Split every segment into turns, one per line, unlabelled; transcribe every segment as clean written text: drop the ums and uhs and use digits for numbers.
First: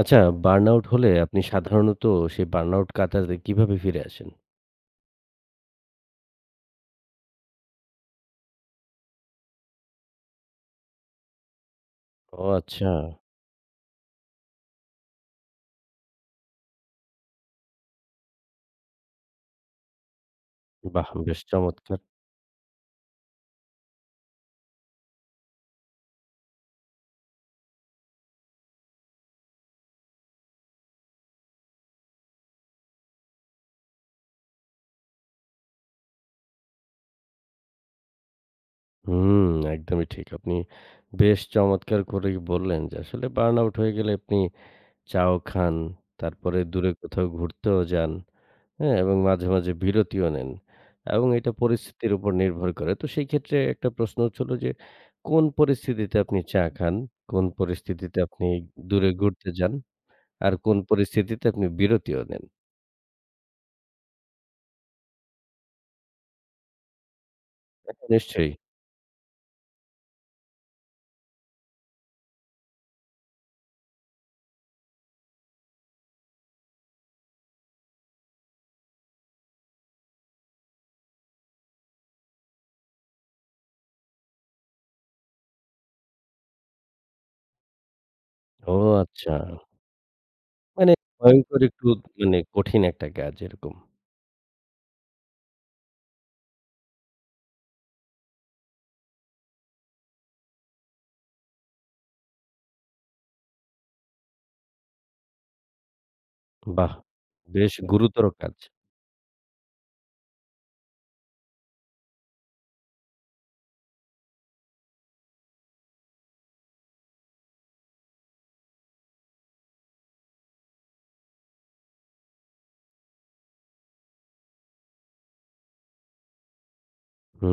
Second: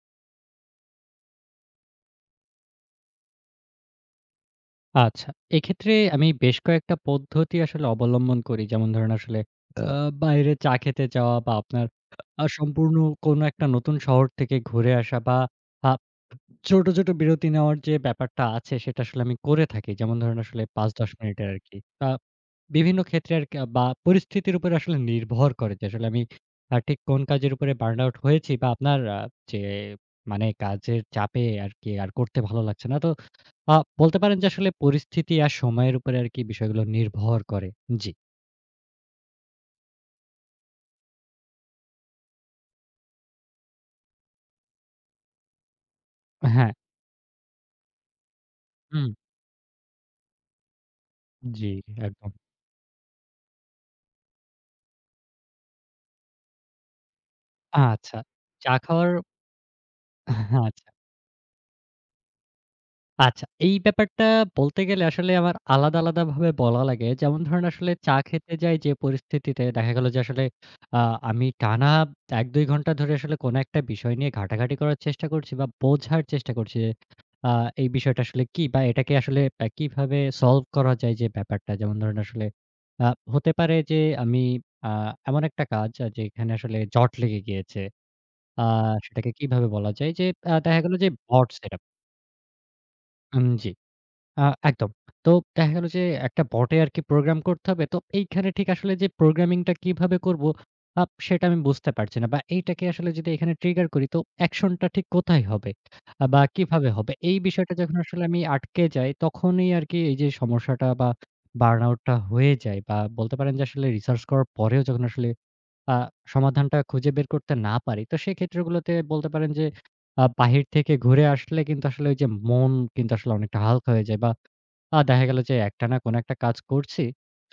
আচ্ছা, বার্নআউট হলে আপনি সাধারণত সেই বার্নআউট কাটাতে কিভাবে ফিরে আসেন?
আচ্ছা। এক্ষেত্রে আমি বেশ কয়েকটা পদ্ধতি আসলে অবলম্বন করি। যেমন ধরেন আসলে আচ্ছা। বাইরে চা খেতে যাওয়া বা আপনার
ও আচ্ছা।
সম্পূর্ণ কোনো একটা নতুন শহর থেকে ঘুরে আসা বা আ ছোট, ছোট বিরতি নেওয়ার যে ব্যাপারটা আছে সেটা আসলে আমি করে থাকি। যেমন ধরেন আসলে
বাহ!
৫-১০
বেশ
মিনিটের আরকি।
চমৎকার।
আ বিভিন্ন ক্ষেত্রে আরকি বা পরিস্থিতির উপরে আসলে নির্ভর করে যে আসলে আমি ঠিক কোন কাজের উপরে বার্ন আউট হয়েছি বা আপনার যে মানে কাজের চাপে আরকি আর করতে ভালো লাগছে না। তো আ বলতে পারেন যে আসলে পরিস্থিতি আর সময়ের উপরে আরকি বিষয়গুলো নির্ভর করে। জি।
হুম, একদমই ঠিক। আপনি বেশ চমৎকার করেই বললেন যে আসলে বার্নআউট হয়ে গেলে আপনি চাও খান, তারপরে
হ্যাঁ।
দূরে কোথাও ঘুরতেও যান, হ্যাঁ?
হুম।
এবং মাঝে, মাঝে বিরতিও নেন। এবং এটা
জি,
পরিস্থিতির উপর
একদম।
নির্ভর করে। তো সেই ক্ষেত্রে একটা প্রশ্ন হচ্ছিল যে কোন পরিস্থিতিতে আপনি চা খান? কোন পরিস্থিতিতে
আচ্ছা।
আপনি
চা
দূরে
খাওয়ার
ঘুরতে যান? আর কোন
আচ্ছা।
পরিস্থিতিতে আপনি বিরতিও নেন?
আচ্ছা, এই ব্যাপারটা বলতে গেলে আসলে আমার আলাদা, আলাদাভাবে বলা লাগে। যেমন ধরেন আসলে
হ্যাঁ,
চা
নিশ্চয়ই।
খেতে যাই যে পরিস্থিতিতে দেখা গেল যে আসলে আ আমি টানা ১-২ ঘন্টা ধরে আসলে কোনো একটা বিষয় নিয়ে ঘাটাঘাটি করার চেষ্টা করছি বা বোঝার চেষ্টা করছি যে আ এই বিষয়টা আসলে কি বা এটাকে আসলে কিভাবে সলভ করা যায় যে ব্যাপারটা। যেমন ধরেন আসলে আ হতে পারে যে আমি আ এমন একটা কাজ যেখানে আসলে জট লেগে গিয়েছে। আ
ও
সেটাকে
আচ্ছা।
কিভাবে বলা যায় যে দেখা
মানে
গেল যে বট
ভয়ংকর
সেটআপ
একটু মানে কঠিন একটা কাজ
উম জি।
এরকম।
আ একদম। তো দেখা গেল যে একটা বটে আরকি প্রোগ্রাম করতে হবে। তো এইখানে ঠিক আসলে যে প্রোগ্রামিংটা কিভাবে করব সেটা আমি বুঝতে পারছি না। বা এইটাকে আসলে যদি এখানে ট্রিগার করি তো অ্যাকশনটা ঠিক কোথায় হবে? বা কিভাবে
বাহ!
হবে? এই
বেশ
বিষয়টা যখন আসলে
গুরুতর
আমি
কাজ।
আটকে যাই তখনই আরকি এই যে সমস্যাটা বা বার্ন আউট টা হয়ে যায় বা বলতে পারেন যে আসলে রিসার্চ করার পরেও যখন আসলে আ সমাধানটা খুঁজে বের করতে না পারি, তো সেই ক্ষেত্রগুলোতে বলতে পারেন যে বাহির থেকে ঘুরে আসলে কিন্তু আসলে ওই যে মন কিন্তু আসলে অনেকটা হালকা হয়ে যায় বা দেখা গেল যে একটানা কোনো একটা কাজ করছি।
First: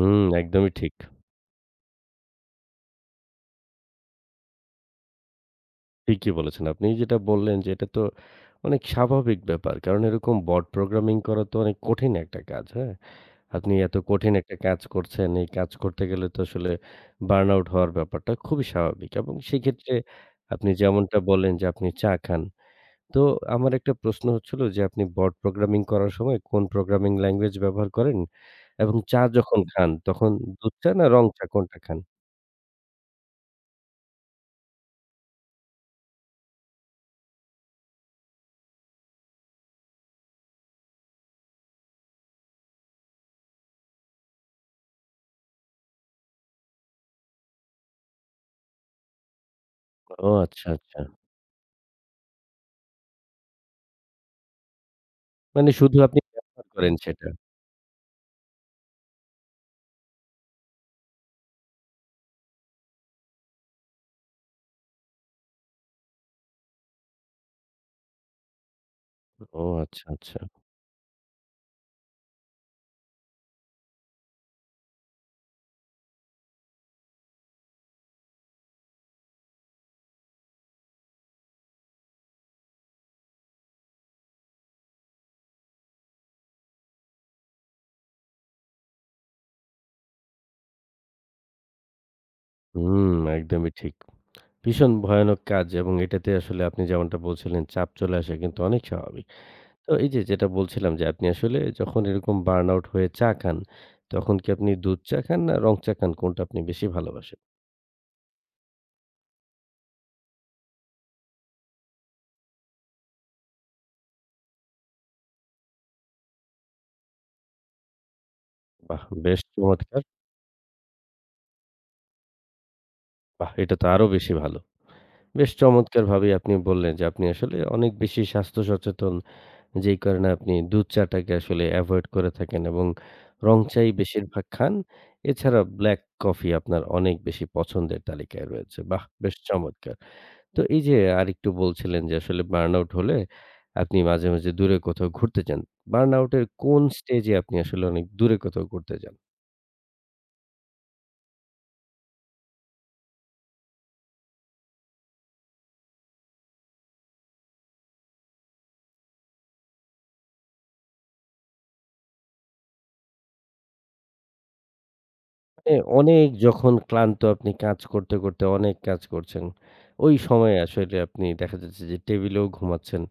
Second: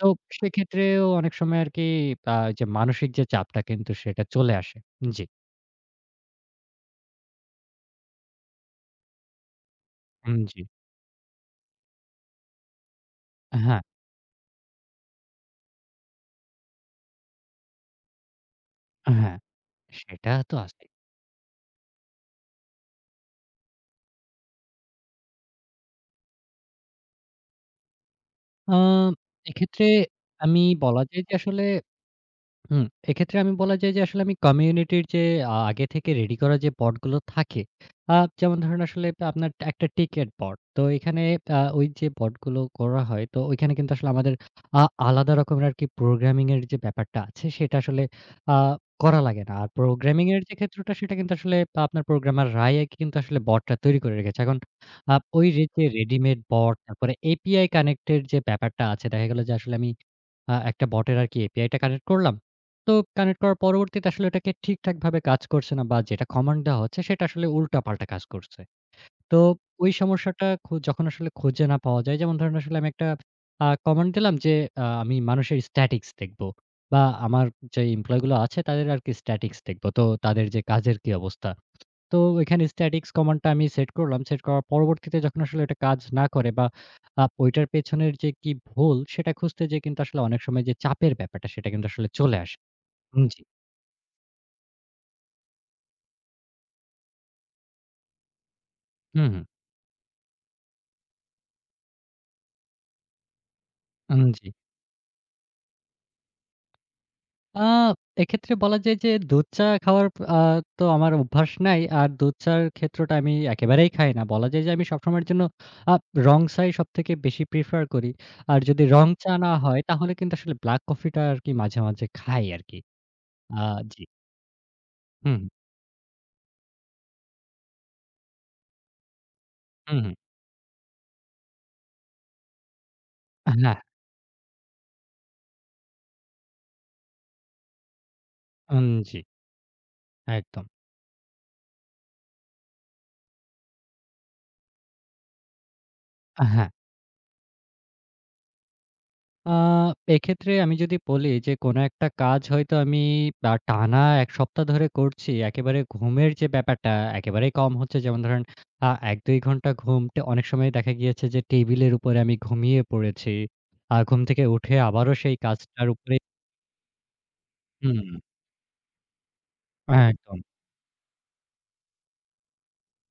তো
একদমই ঠিক।
সেক্ষেত্রেও অনেক সময় আরকি আ যে মানসিক যে চাপটা কিন্তু সেটা চলে আসে। জি,
ঠিকই বলেছেন। আপনি যেটা বললেন যে এটা তো অনেক স্বাভাবিক ব্যাপার। কারণ এরকম
উম জি।
বট প্রোগ্রামিং করা তো অনেক কঠিন একটা কাজ, হ্যাঁ? আপনি
হ্যাঁ,
এত কঠিন একটা কাজ করছেন, এই কাজ করতে গেলে তো আসলে বার্ন আউট হওয়ার ব্যাপারটা খুবই স্বাভাবিক এবং
হ্যাঁ,
সেক্ষেত্রে
সেটা তো
আপনি
আছেই।
যেমনটা বললেন যে আপনি চা খান। তো আমার একটা প্রশ্ন হচ্ছিল যে আপনি বট প্রোগ্রামিং করার সময় কোন প্রোগ্রামিং ল্যাঙ্গুয়েজ ব্যবহার করেন?
আ
এবং চা যখন হুম।
এক্ষেত্রে
খান তখন
আমি
দুধ চা
বলা
না
যায়
রং
যে
চা
আসলে
কোনটা খান?
হুম, এক্ষেত্রে আমি বলা যায় যে আসলে আমি কমিউনিটির যে আগে থেকে রেডি করা যে বট গুলো থাকে, আ যেমন ধরেন আসলে আপনার একটা টিকেট বট। তো এখানে ওই যে বট গুলো করা হয় তো ওইখানে কিন্তু আসলে আমাদের আ আলাদা রকমের আরকি প্রোগ্রামিং এর যে ব্যাপারটা আছে সেটা আসলে আ করা লাগে না। আর প্রোগ্রামিং
ও
এর যে
আচ্ছা,
ক্ষেত্রটা
আচ্ছা।
সেটা কিন্তু আসলে আপনার প্রোগ্রামার রায় কিন্তু আসলে বটটা তৈরি করে রেখেছে। এখন ওই রে
মানে
যে
শুধু আপনি
রেডিমেড
ব্যবহার
বট
করেন
তারপরে
সেটা।
এপিআই কানেক্ট এর যে ব্যাপারটা আছে দেখা গেল যে আসলে আমি একটা বটের আরকি এপিআই টা কানেক্ট করলাম। তো কানেক্ট করার পরবর্তীতে আসলে ওটাকে ঠিকঠাকভাবে কাজ করছে না বা যেটা কমান্ড দেওয়া হচ্ছে সেটা আসলে উল্টাপাল্টা কাজ করছে। তো
ও
ওই
আচ্ছা, আচ্ছা।
সমস্যাটা যখন আসলে খুঁজে না পাওয়া যায় যেমন ধরেন আসলে আমি একটা কমান্ড দিলাম যে আমি মানুষের স্ট্যাটিক্স দেখব বা আমার যে এমপ্লয়ি গুলো আছে তাদের আরকি স্ট্যাটিক্স দেখব। তো তাদের যে কাজের কি অবস্থা। তো ওইখানে স্ট্যাটিক্স কমান্ডটা আমি সেট করলাম। সেট করার পরবর্তীতে যখন আসলে এটা কাজ না করে বা ওইটার পেছনের যে কি ভুল সেটা খুঁজতে যেয়ে কিন্তু আসলে অনেক সময় যে চাপের ব্যাপারটা সেটা কিন্তু আসলে চলে আসে।
হুম,
উম জি।
একদমই ঠিক। ভীষণ ভয়ানক কাজ এবং এটাতে আসলে আপনি যেমনটা বলছিলেন চাপ চলে আসা কিন্তু অনেক স্বাভাবিক।
হুম, হুম।
তো এই যে যেটা বলছিলাম যে আপনি আসলে যখন এরকম বার্ন আউট হয়ে চা খান,
উম
তখন
জি।
কি আপনি দুধ চা খান না রং চা খান কোনটা আপনি বেশি ভালোবাসেন?
আ এক্ষেত্রে বলা যায় যে দুধ চা খাওয়ার আ তো আমার অভ্যাস নাই। আর দুধ চা'র ক্ষেত্রটা আমি একেবারেই খাই না। বলা যায় যে আমি সবসময়ের জন্য আ রং চাই সবথেকে বেশি প্রেফার করি। আর যদি
বাহ!
রং চা
বেশ
না হয়
চমৎকার।
তাহলে কিন্তু আসলে ব্লাক কফিটা আরকি মাঝে, মাঝে খাই আরকি।
বাহ!
আ
এটা তো
জি।
আরো বেশি ভালো।
হুম,
বেশ চমৎকারভাবেই আপনি বললেন যে আপনি আসলে অনেক বেশি স্বাস্থ্য সচেতন। যেই
হুম, হুম, হুম।
কারণে আপনি দুধ চাটাকে আসলে এভয়েড করে থাকেন এবং রং
হ্যাঁ,
চাই বেশিরভাগ খান। এছাড়া ব্লাক কফি আপনার অনেক বেশি পছন্দের তালিকায় রয়েছে।
উম
বাহ!
জি,
বেশ চমৎকার। তো
একদম।
এই যে আরেকটু বলছিলেন যে আসলে বার্ন আউট হলে আপনি মাঝে, মাঝে দূরে কোথাও ঘুরতে যান। বার্ন আউট এর
হ্যাঁ।
কোন স্টেজে আপনি আসলে অনেক দূরে কোথাও ঘুরতে যান?
আ এক্ষেত্রে আমি যদি বলি যে, কোনো একটা কাজ হয়তো আমি টানা ১ সপ্তাহ ধরে করছি। একেবারে ঘুমের যে ব্যাপারটা একেবারেই কম হচ্ছে। যেমন ধরেন ১-২ ঘন্টা ঘুমটা অনেক সময় দেখা গিয়েছে যে টেবিলের উপরে আমি ঘুমিয়ে পড়েছি। ঘুম থেকে উঠে আবারও সেই
এ
কাজটার উপরে
অনেক যখন ক্লান্ত আপনি কাজ
হুম,
করতে, করতে অনেক কাজ করছেন, ওই
একদম।
সময়ে আসলে আপনি দেখা যাচ্ছে যে টেবিলেও ঘুমাচ্ছেন।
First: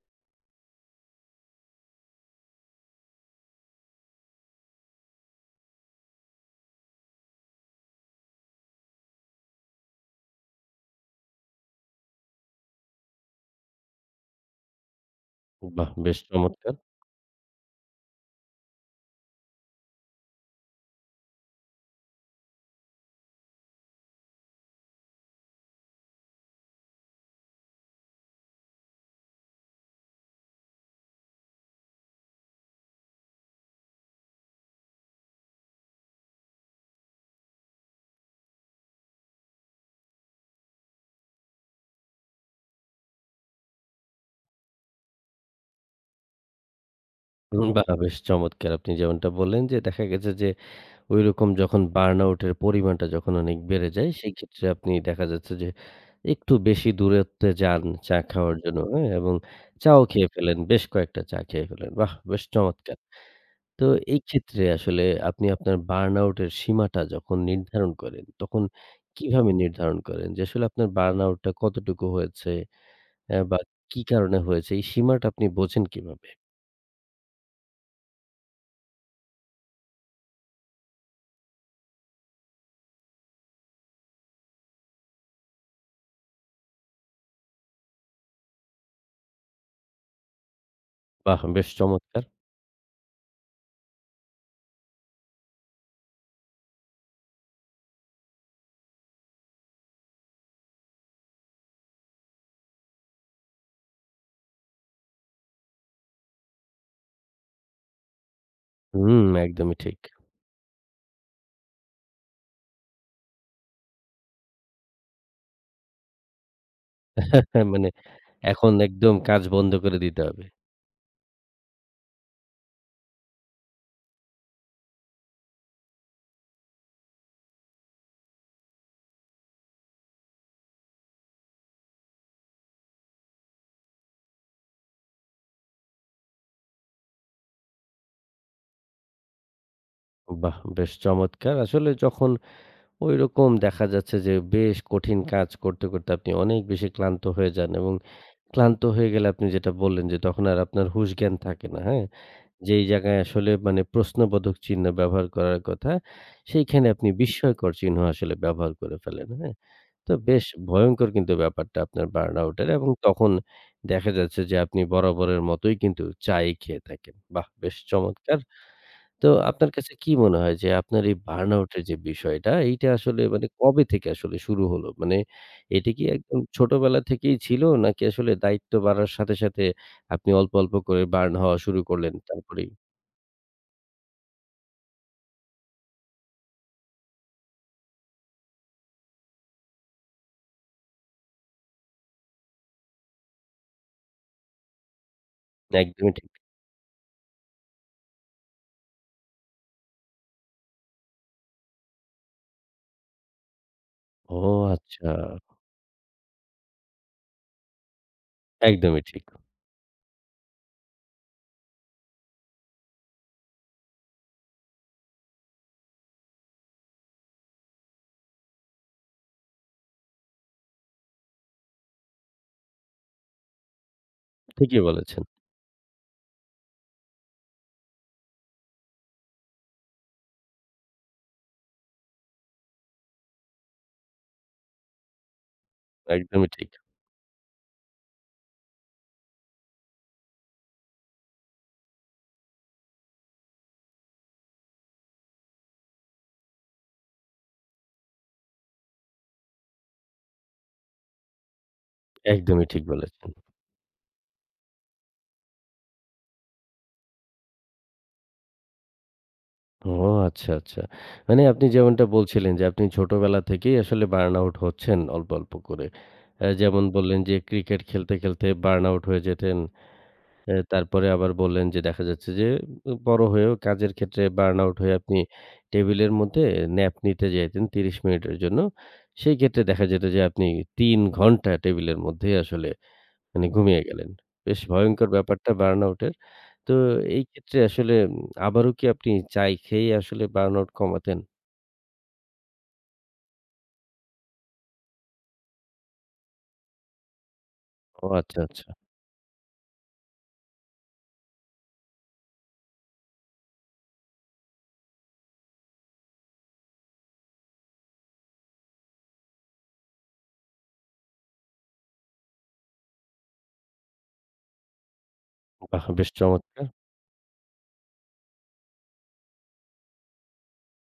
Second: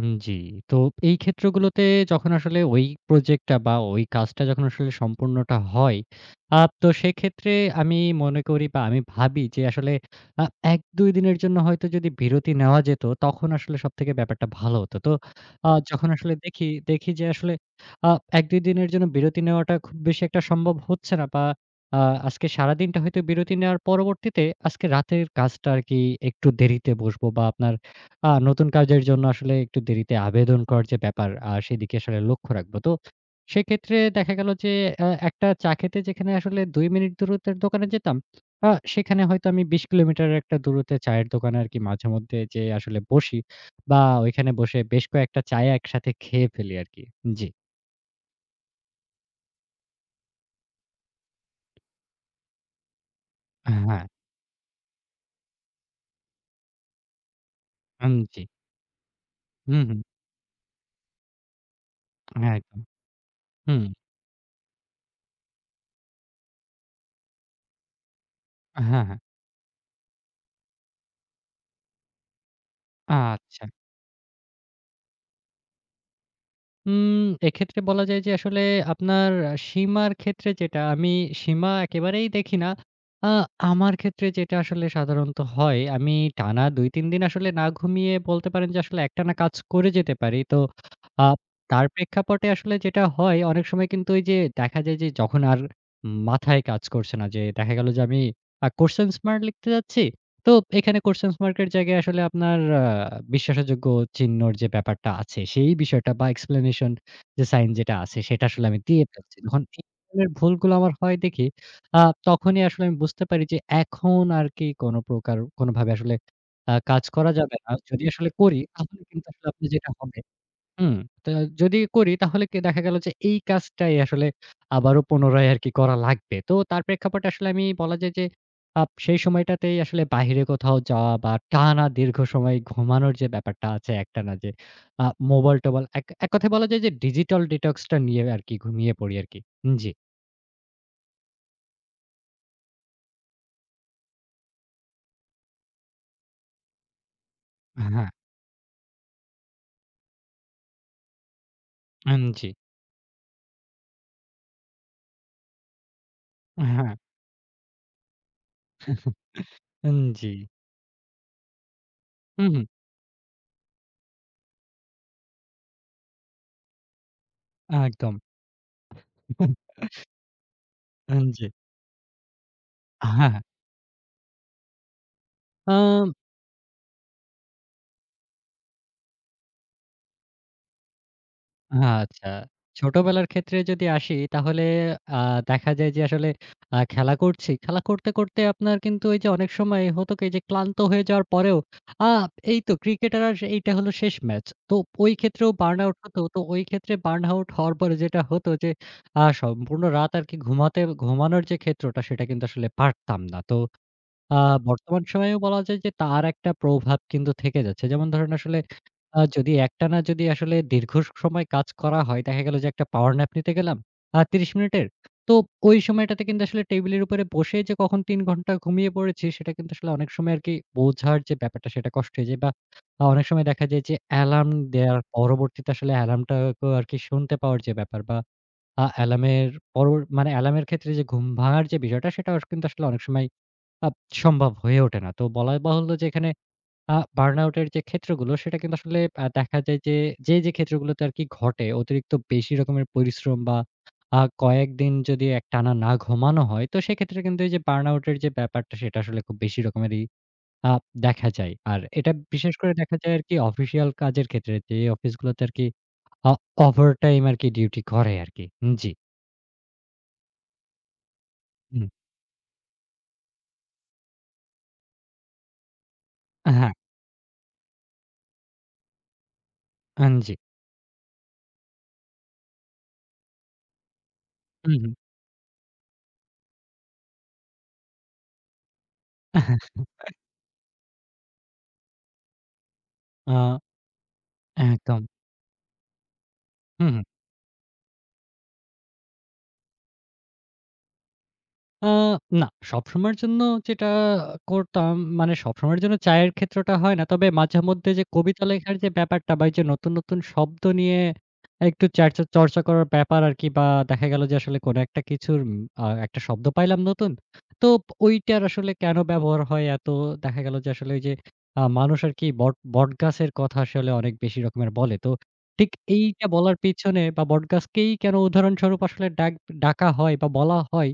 উম জি। তো এই ক্ষেত্রগুলোতে যখন আসলে ওই প্রজেক্টটা বা ওই কাজটা যখন আসলে সম্পূর্ণটা হয়, আ তো সেক্ষেত্রে আমি মনে করি বা আমি ভাবি যে আসলে আ ১-২ দিনের জন্য হয়তো যদি বিরতি নেওয়া যেত, তখন আসলে সবথেকে ব্যাপারটা ভালো হতো। তো
বাহ!
যখন
বেশ
আসলে দেখি,
চমৎকার।
যে আসলে আ ১-২ দিনের জন্য বিরতি নেওয়াটা খুব বেশি একটা সম্ভব হচ্ছে না বা আ আজকে সারাদিনটা হয়তো বিরতি নেওয়ার পরবর্তীতে আজকে রাতের কাজটা আরকি একটু দেরিতে বসবো বা আপনার নতুন কাজের জন্য আসলে একটু দেরিতে আবেদন করার যে ব্যাপার, সেদিকে আসলে লক্ষ্য রাখবো। তো সেক্ষেত্রে দেখা গেল যে একটা চা খেতে যেখানে আসলে ২ মিনিট দূরত্বের দোকানে যেতাম, আ সেখানে হয়তো আমি ২০ কিলোমিটারের একটা দূরত্বে চায়ের দোকানে আরকি মাঝেমধ্যে যেয়ে আসলে বসি বা ওইখানে বসে বেশ কয়েকটা চা একসাথে খেয়ে ফেলি আরকি। জি।
হুম, বাহ! বেশ চমৎকার। আপনি যেমনটা বললেন যে দেখা গেছে যে ঐরকম যখন বার্নআউট এর পরিমাণটা যখন অনেক বেড়ে
হ্যাঁ,
যায়, সেই ক্ষেত্রে আপনি দেখা যাচ্ছে যে একটু বেশি দূরত্বে যান
উম
চা
জি।
খাওয়ার জন্য, হ্যাঁ? এবং
হুম, হুম।
চাও খেয়ে ফেলেন, বেশ কয়েকটা চা খেয়ে ফেলেন। বাহ! বেশ
হ্যাঁ, একদম।
চমৎকার।
হুম।
তো এই ক্ষেত্রে আসলে আপনি আপনার বার্নআউট এর সীমাটা যখন নির্ধারণ করেন, তখন
হ্যাঁ, হ্যাঁ।
কিভাবে নির্ধারণ করেন? যে আসলে আপনার বার্নআউট টা কতটুকু হয়েছে বা
আচ্ছা।
কি কারণে হয়েছে? এই সীমাটা আপনি বোঝেন কিভাবে?
উম এক্ষেত্রে বলা যায় যে আসলে আপনার সীমার ক্ষেত্রে যেটা, আমি সীমা একেবারেই দেখি না। আ আমার ক্ষেত্রে যেটা আসলে সাধারণত হয়, আমি টানা ২-৩ দিন আসলে না ঘুমিয়ে বলতে পারেন যে আসলে একটানা কাজ করে যেতে পারি। তো আ
বাহ! বেশ
তার
চমৎকার।
প্রেক্ষাপটে আসলে যেটা হয় অনেক সময় কিন্তু ওই যে দেখা যায় যে যখন আর মাথায় কাজ করছে না যে দেখা গেল যে আমি কোশ্চেন মার্ক লিখতে যাচ্ছি তো এখানে কোয়েশ্চেন মার্ক এর জায়গায় আসলে আপনার বিশ্বাসযোগ্য চিহ্নর যে ব্যাপারটা আছে, সেই বিষয়টা বা এক্সপ্লেনেশন যে সাইন যেটা আছে, সেটা আসলে আমি দিয়ে
হুম,
ফেলছি। তখন
একদমই
এই
ঠিক।
ধরনের ভুলগুলো আমার হয় দেখি, আ তখনই আসলে আমি বুঝতে পারি যে এখন আর কি কোনো প্রকার কোনোভাবে আসলে কাজ করা যাবে না।
মানে
যদি আসলে করি,
এখন
তাহলে
একদম
কিন্তু
কাজ
আসলে আপনি
বন্ধ
যেটা
করে
হবে
দিতে হবে।
হুম। তা যদি করি তাহলে কি দেখা গেল যে এই কাজটাই আসলে আবারও পুনরায় আরকি করা লাগবে। তো তার প্রেক্ষাপটে আসলে আমি বলা যায় যে সেই সময়টাতেই আসলে বাহিরে কোথাও যাওয়া বা টানা দীর্ঘ সময় ঘুমানোর যে ব্যাপারটা আছে একটানা যে আ মোবাইল-টোবাইল এক এক কথায় বলা যায় যে ডিজিটাল ডিটক্স টা নিয়ে আরকি ঘুমিয়ে পড়ি আরকি। জি।
বাহ! বেশ চমৎকার। আসলে যখন ঐরকম দেখা যাচ্ছে যে বেশ কঠিন কাজ করতে, করতে আপনি অনেক বেশি ক্লান্ত হয়ে যান এবং
হ্যাঁ।
ক্লান্ত হয়ে গেলে আপনি যেটা বললেন যে তখন আর আপনার হুঁশ জ্ঞান থাকে না, হ্যাঁ?
উম জি।
যেই জায়গায় আসলে মানে প্রশ্নবোধক চিহ্ন ব্যবহার করার কথা, সেইখানে
হ্যাঁ।
আপনি বিস্ময়কর চিহ্ন আসলে ব্যবহার করে ফেলেন, হ্যাঁ?
উম
তো
জি।
বেশ ভয়ংকর কিন্তু ব্যাপারটা আপনার
হুম,
বার্নআউট
হুম।
এর এবং তখন দেখা যাচ্ছে যে আপনি বরাবরের মতোই কিন্তু চাই খেয়ে থাকেন। বাহ! বেশ
একদম।
চমৎকার। তো আপনার কাছে কি মনে হয় যে আপনার এই
উম, জি।
বার্নআউট এর যে বিষয়টা, এইটা আসলে
হ্যাঁ।
মানে কবে থেকে আসলে শুরু হলো? মানে
আ
এটা কি একদম ছোটবেলা থেকেই ছিল নাকি আসলে দায়িত্ব বাড়ার সাথে, সাথে আপনি অল্প, অল্প করে বার্ন হওয়া শুরু করলেন
আচ্ছা।
তারপরেই?
ছোটবেলার ক্ষেত্রে যদি আসি তাহলে আ দেখা যায় যে আসলে খেলা করছি। খেলা করতে, করতে আপনার কিন্তু ওই যে অনেক সময় হতো কি যে ক্লান্ত হয়ে যাওয়ার পরেও আ এই তো ক্রিকেটার আর এইটা হলো শেষ ম্যাচ। তো ওই ক্ষেত্রেও বার্ন আউট
একদমই
হতো।
ঠিক।
তো ওই ক্ষেত্রে বার্ন আউট হওয়ার পরে যেটা হতো যে সম্পূর্ণ রাত আরকি ঘুমাতে ঘুমানোর যে ক্ষেত্রটা সেটা কিন্তু আসলে পারতাম না। তো আ
ও
বর্তমান
আচ্ছা।
সময়েও বলা যায় যে তার একটা প্রভাব কিন্তু থেকে যাচ্ছে। যেমন ধরেন আসলে
একদমই ঠিক।
যদি একটানা যদি আসলে দীর্ঘ সময় কাজ করা হয়, দেখা গেল যে একটা পাওয়ার ন্যাপ নিতে গেলাম ৩০ মিনিটের। তো ওই সময়টাতে কিন্তু আসলে টেবিলের উপরে বসে যে কখন ৩ ঘন্টা ঘুমিয়ে পড়েছি সেটা কিন্তু আসলে অনেক সময় আরকি বোঝার যে ব্যাপারটা সেটা কষ্ট হয়ে যায় বা অনেক সময় দেখা যায় যে অ্যালার্ম
ঠিকই
দেয়ার
বলেছেন।
পরবর্তীতে আসলে অ্যালার্মটাকেও আরকি শুনতে পাওয়ার যে ব্যাপার বা অ্যালার্মের পরবর মানে অ্যালার্মের ক্ষেত্রে যে ঘুম ভাঙার যে বিষয়টা সেটাও কিন্তু আসলে অনেক সময় আপ সম্ভব হয়ে ওঠে না। তো বলা বাহুল্য যে এখানে
একদমই ঠিক।
বার্নআউট এর যে ক্ষেত্রগুলো সেটা কিন্তু আসলে দেখা যায় যে, যে, যে, ক্ষেত্রগুলোতে আরকি ঘটে অতিরিক্ত বেশি রকমের পরিশ্রম বা কয়েকদিন যদি একটানা না ঘুমানো হয়, তো সেক্ষেত্রে কিন্তু এই যে বার্নআউট এর যে ব্যাপারটা সেটা আসলে খুব বেশি রকমেরই আ দেখা যায়। আর এটা বিশেষ
একদমই
করে
ঠিক
দেখা যায়
বলেছেন।
আরকি অফিসিয়াল কাজের ক্ষেত্রে যে অফিসগুলোতে আরকি আ ওভারটাইম আরকি ডিউটি করে আরকি। জি।
ও আচ্ছা, আচ্ছা। মানে আপনি
হুম।
যেমনটা বলছিলেন যে আপনি ছোটবেলা থেকেই আসলে বার্ন আউট হচ্ছেন অল্প, অল্প করে।
হ্যাঁ,
যেমন বললেন যে ক্রিকেট খেলতে, খেলতে বার্ন আউট হয়ে যেতেন।
আন জি।
তারপরে আবার বললেন যে দেখা যাচ্ছে যে বড় হয়েও কাজের ক্ষেত্রে বার্ন
হুম,
আউট
হুম।
হয়ে আপনি টেবিলের মধ্যে ন্যাপ নিতে যাইতেন ৩০ মিনিটের জন্য। সেই ক্ষেত্রে দেখা যেত যে আপনি ৩ ঘন্টা টেবিলের মধ্যেই আসলে মানে
আ
ঘুমিয়ে গেলেন। বেশ
একদম।
ভয়ংকর ব্যাপারটা বার্নআউট এর। তো
হুম, হুম।
এই ক্ষেত্রে আসলে আবারও কি আপনি চাই খেয়ে আসলে বার্নআউট কমাতেন?
আ না, সবসময়ের জন্য যেটা করতাম, মানে সবসময়ের জন্য চায়ের ক্ষেত্রটা হয় না। তবে মাঝেমধ্যে যে
ও আচ্ছা,
কবিতা
আচ্ছা।
লেখার যে ব্যাপারটা বা এই যে নতুন, নতুন শব্দ নিয়ে একটু চর্চা করার ব্যাপার আরকি বা দেখা গেল যে আসলে কোনো একটা কিছুর উম একটা শব্দ পাইলাম নতুন। তো ওইটার আসলে কেন ব্যবহার হয় এত, দেখা গেল যে আসলে ওই যে মানুষ আরকি বটগাছের কথা আসলে অনেক বেশি রকমের বলে। তো ঠিক
বাহ! বেশ
এইটা বলার
চমৎকার।
পিছনে বা বটগাছকেই কেন উদাহরণস্বরূপ আসলে ডাকা হয় বা বলা হয়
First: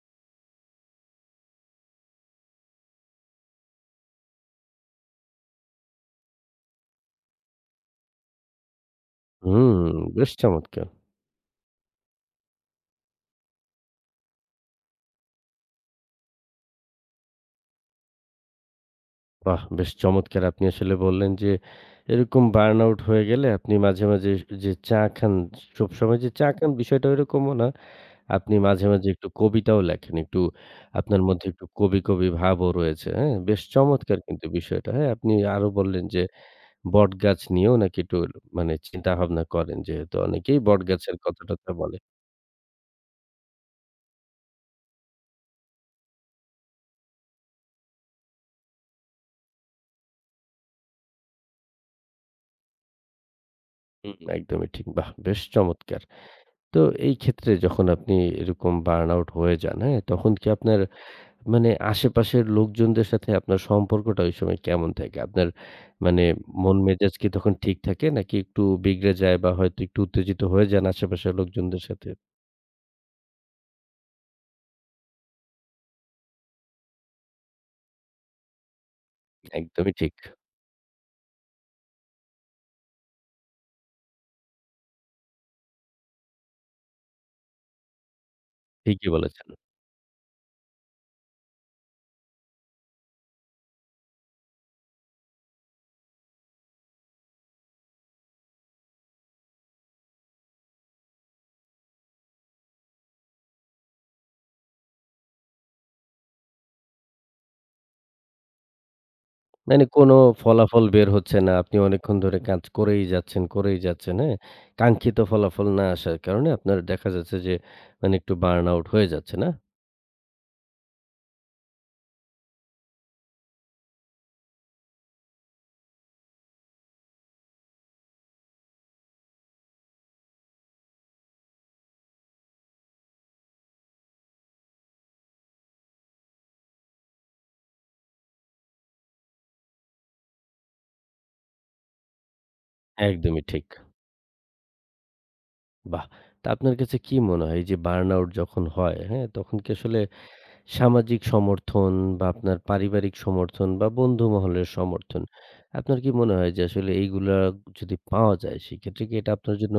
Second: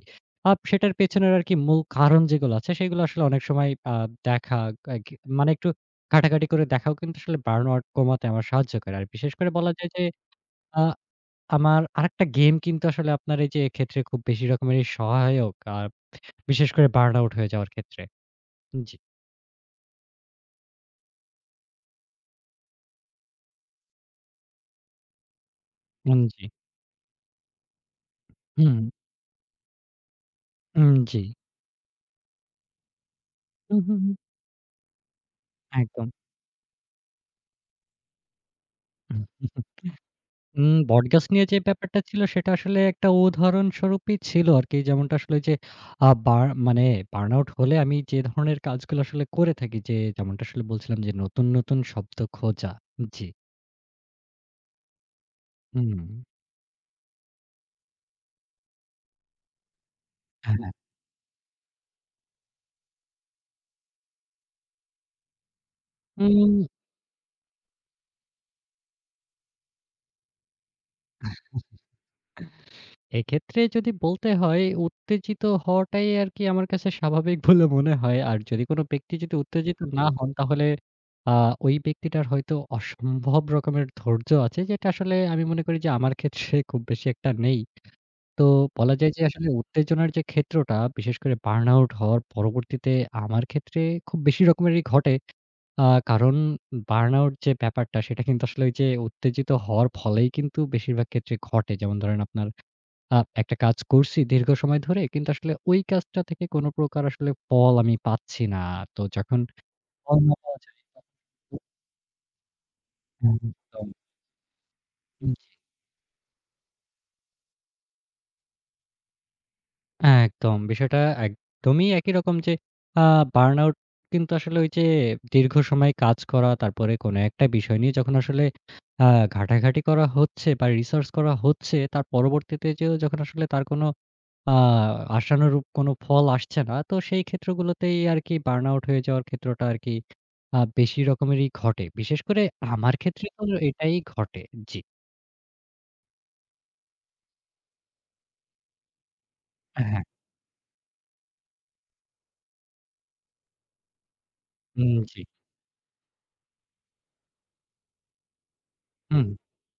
সেটার পেছনের আরকি মূল কারণ যেগুলো আছে সেগুলো আসলে অনেক সময় আ দেখা আ ঘি মানে একটু ঘাটাঘাটি করে দেখাও কিন্তু আসলে বার্ন আউট কমাতে আমার সাহায্য করে। আর বিশেষ করে বলা
হুম,
যায় যে
বেশ
আ
চমৎকার।
আমার আরেকটা গেম কিন্তু আসলে আপনার এই যে এক্ষেত্রে খুব বেশি রকমেরই সহায়ক। বিশেষ করে বার্ন আউট হয়ে যাওয়ার ক্ষেত্রে। জি,
বাহ! বেশ চমৎকার। আপনি আসলে বললেন যে এরকম বার্নআউট হয়ে গেলে আপনি মাঝে, মাঝে যে চা খান, সবসময়
উম
যে
জি।
চা খান বিষয়টা ওইরকমও না। আপনি
হুম,
মাঝে, মাঝে একটু কবিতাও লেখেন। একটু
উম
আপনার
জি।
মধ্যে একটু কবি, কবি ভাবও রয়েছে। হ্যাঁ? বেশ
হু, হু, হু।
চমৎকার কিন্তু বিষয়টা। হ্যাঁ? আপনি আরো বললেন যে বটগাছ নিয়েও নাকি একটু মানে চিন্তাভাবনা
একদম।
করেন যেহেতু অনেকেই
উম
বটগাছের
বটগাছ নিয়ে যে
কথা-টথা বলে।
ব্যাপারটা ছিল সেটা আসলে একটা উদাহরণস্বরূপই ছিল আরকি। যেমনটা আসলে যে আ বার মানে বার্নআউট হলে আমি যে ধরনের কাজগুলো আসলে করে থাকি যে যেমনটা আসলে বলছিলাম যে নতুন, নতুন শব্দ খোঁজা। জি।
হুম, একদমই ঠিক। বাহ! বেশ
হুম।
চমৎকার। তো এই ক্ষেত্রে যখন আপনি এরকম বার্ন আউট হয়ে যান, হ্যাঁ? তখন কি
হ্যাঁ।
আপনার মানে আশেপাশের লোকজনদের সাথে আপনার সম্পর্কটা ওই সময় কেমন থাকে? আপনার মানে
উম
মন মেজাজ কি তখন ঠিক থাকে নাকি একটু বিগড়ে যায় বা হয়তো একটু উত্তেজিত হয়ে যান আশেপাশের লোকজনদের সাথে?
এক্ষেত্রে যদি বলতে হয় উত্তেজিত হওয়াটাই আরকি আমার কাছে স্বাভাবিক বলে মনে হয়। আর যদি কোনো ব্যক্তি যদি উত্তেজিত
একদমই
না
ঠিক।
জি। হন তাহলে আ ওই ব্যক্তিটার হয়তো অসম্ভব রকমের ধৈর্য আছে যেটা আসলে আমি মনে করি যে আমার ক্ষেত্রে খুব বেশি একটা নেই। তো বলা
ঠিকই
যায় যে
বলেছেন।
আসলে উত্তেজনার যে ক্ষেত্রটা বিশেষ করে বার্নআউট হওয়ার পরবর্তীতে আমার ক্ষেত্রে খুব বেশি রকমেরই ঘটে। আ কারণ বার্নআউট যে ব্যাপারটা সেটা কিন্তু আসলে ওই যে উত্তেজিত হওয়ার ফলেই কিন্তু বেশিরভাগ ক্ষেত্রে ঘটে। যেমন ধরেন আপনার একটা কাজ করছি দীর্ঘ সময় ধরে কিন্তু আসলে ওই কাজটা থেকে কোন প্রকার আসলে ফল আমি পাচ্ছি না। তো যখন
মানে কোনো
ফল না পাওয়া যায়
ফলাফল বের হচ্ছে না। আপনি অনেকক্ষণ ধরে কাজ করেই
তখন
যাচ্ছেন, করেই
একদম।
যাচ্ছেন, হ্যাঁ? কাঙ্ক্ষিত ফলাফল না আসার কারণে আপনার দেখা যাচ্ছে যে মানে একটু বার্ন আউট হয়ে যাচ্ছে, না?
একদম। বিষয়টা একদমই একই রকম যে আ বার্নআউট কিন্তু আসলে ওই যে দীর্ঘ সময় কাজ করা, তারপরে কোনো একটা বিষয় নিয়ে যখন আসলে আ ঘাটাঘাটি করা হচ্ছে বা রিসার্চ করা হচ্ছে, তার পরবর্তীতে যেয়েও যখন আসলে তার কোনো আ আশানুরূপ কোনো ফল আসছে না, তো সেই ক্ষেত্রগুলোতেই আরকি বার্নআউট হয়ে যাওয়ার ক্ষেত্রটা আরকি বেশি রকমেরই ঘটে। বিশেষ করে আমার ক্ষেত্রে তো
একদমই ঠিক।
এটাই ঘটে। জি।
বাহ! তা আপনার কাছে কি মনে হয় এই যে বার্ন আউট যখন হয়, হ্যাঁ? তখন কি আসলে
হ্যাঁ,
সামাজিক সমর্থন বা আপনার পারিবারিক সমর্থন বা বন্ধু মহলের
হুম, জি।
সমর্থন, আপনার কি মনে হয় যে আসলে এইগুলা যদি পাওয়া যায় সেক্ষেত্রে কি
হুম।
এটা আপনার জন্য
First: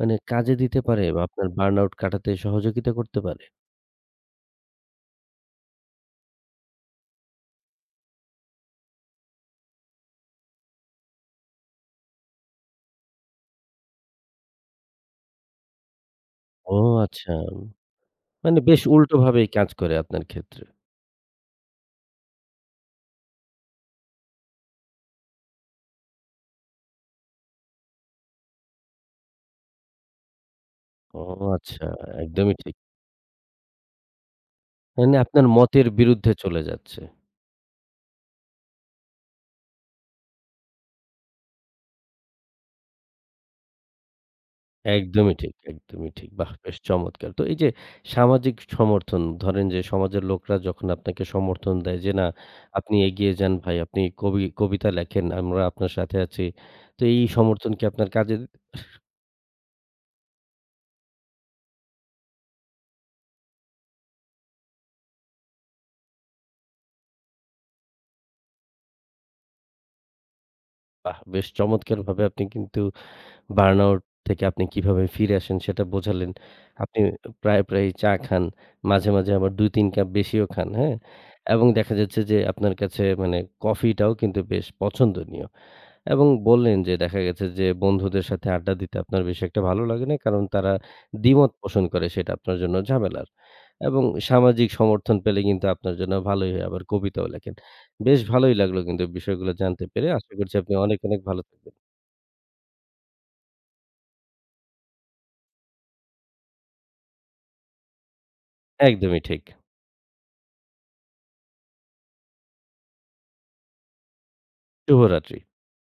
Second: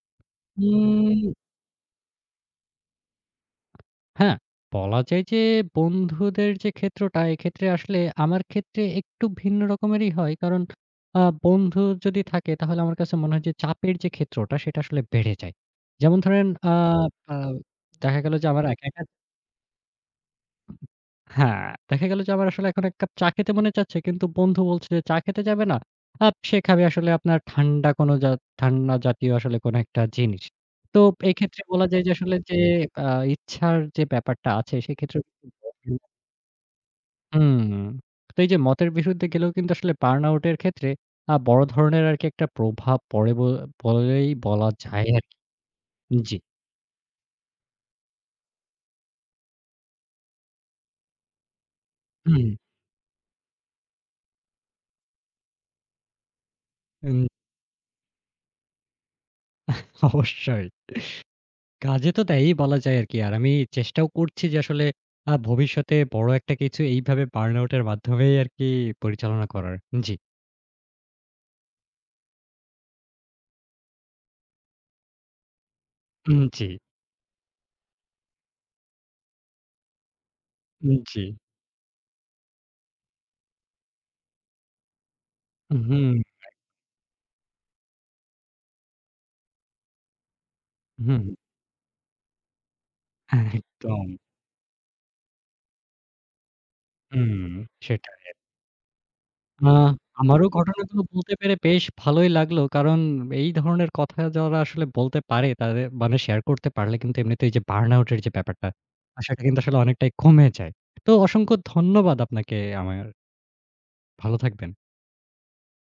মানে কাজে দিতে পারে বা
উম
আপনার বার্ন আউট কাটাতে সহযোগিতা করতে পারে?
হ্যাঁ, বলা যায় যে বন্ধুদের যে ক্ষেত্রটা, এক্ষেত্রে আসলে আমার ক্ষেত্রে একটু ভিন্ন রকমেরই হয়। কারণ আ বন্ধু যদি থাকে তাহলে আমার কাছে মনে হয় যে চাপের যে ক্ষেত্রটা সেটা আসলে বেড়ে যায়। যেমন ধরেন আ
ও আচ্ছা।
আ দেখা গেল যে
মানে
আমার
বেশ
একা, একা
উল্টোভাবেই কাজ করে আপনার ক্ষেত্রে।
হ্যাঁ, দেখা গেল যে আমার আসলে এখন ১ কাপ চা খেতে মনে চাচ্ছে কিন্তু বন্ধু বলছে যে চা খেতে যাবে না। সে খাবে আসলে আপনার ঠান্ডা কোনো জা ঠান্ডা জাতীয় আসলে কোনো একটা জিনিস। তো
ও
এক্ষেত্রে
আচ্ছা,
বলা যায় যে আসলে
একদমই
যে
ঠিক।
আ ইচ্ছার যে ব্যাপারটা আছে
মানে
সেক্ষেত্রে
আপনার মতের বিরুদ্ধে চলে যাচ্ছে।
হুম। তো এই যে মতের বিরুদ্ধে গেলেও কিন্তু আসলে বার্ন আউট এর ক্ষেত্রে বড় ধরনের আরকি একটা প্রভাব পড়ে বলেই বলা যায়
একদমই
আরকি।
ঠিক, একদমই ঠিক।
জি।
বাহ! বেশ চমৎকার। তো এই যে সামাজিক সমর্থন, ধরেন যে সমাজের লোকরা যখন আপনাকে সমর্থন দেয় যে, "না,
হুম,
আপনি এগিয়ে যান ভাই, আপনি কবি কবিতা লেখেন, আমরা আপনার সাথে আছি।" তো এই
উম
সমর্থন কি আপনার কাজে
অবশ্যই। কাজে তো দেয়ই বলা যায় আরকি। আর আমি চেষ্টাও করছি যে আসলে ভবিষ্যতে বড় একটা কিছু এইভাবে বার্ন আউট এর মাধ্যমেই আরকি পরিচালনা করার। জি।
বাহ! বেশ চমৎকারভাবে আপনি কিন্তু বার্নআউট থেকে আপনি কিভাবে ফিরে আসেন সেটা বোঝালেন।
উম জি,
আপনি প্রায়, প্রায়ই চা খান। মাঝে, মাঝে আবার ২-৩ কাপ বেশিও খান,
উম
হ্যাঁ?
জি।
এবং দেখা যাচ্ছে যে আপনার কাছে মানে কফিটাও কিন্তু বেশ পছন্দনীয়।
হুম,
এবং বললেন যে দেখা গেছে যে বন্ধুদের সাথে আড্ডা দিতে আপনার বেশি একটা ভালো লাগে না। কারণ তারা
হুম।
দ্বিমত পোষণ করে সেটা আপনার জন্য ঝামেলার। এবং
একদম।
সামাজিক সমর্থন পেলে কিন্তু আপনার জন্য ভালোই হয়। আবার কবিতাও
হুম,
লেখেন। বেশ
সেটাই।
ভালোই লাগলো কিন্তু বিষয়গুলো
আ
জানতে পেরে। আশা
আমারও
করছি আপনি অনেক,
ঘটনাগুলো
অনেক
বলতে
ভালো
পেরে
থাকবেন।
বেশ ভালোই লাগলো। কারণ এই ধরনের কথা যারা আসলে বলতে পারে তাদের মানে শেয়ার করতে পারলে কিন্তু এমনিতেই যে বার্ন আউট এর যে ব্যাপারটা,
একদমই ঠিক।
সেটা কিন্তু আসলে অনেকটাই কমে যায়। তো অসংখ্য ধন্যবাদ আপনাকে আমার। ভালো থাকবেন।
শুভরাত্রি।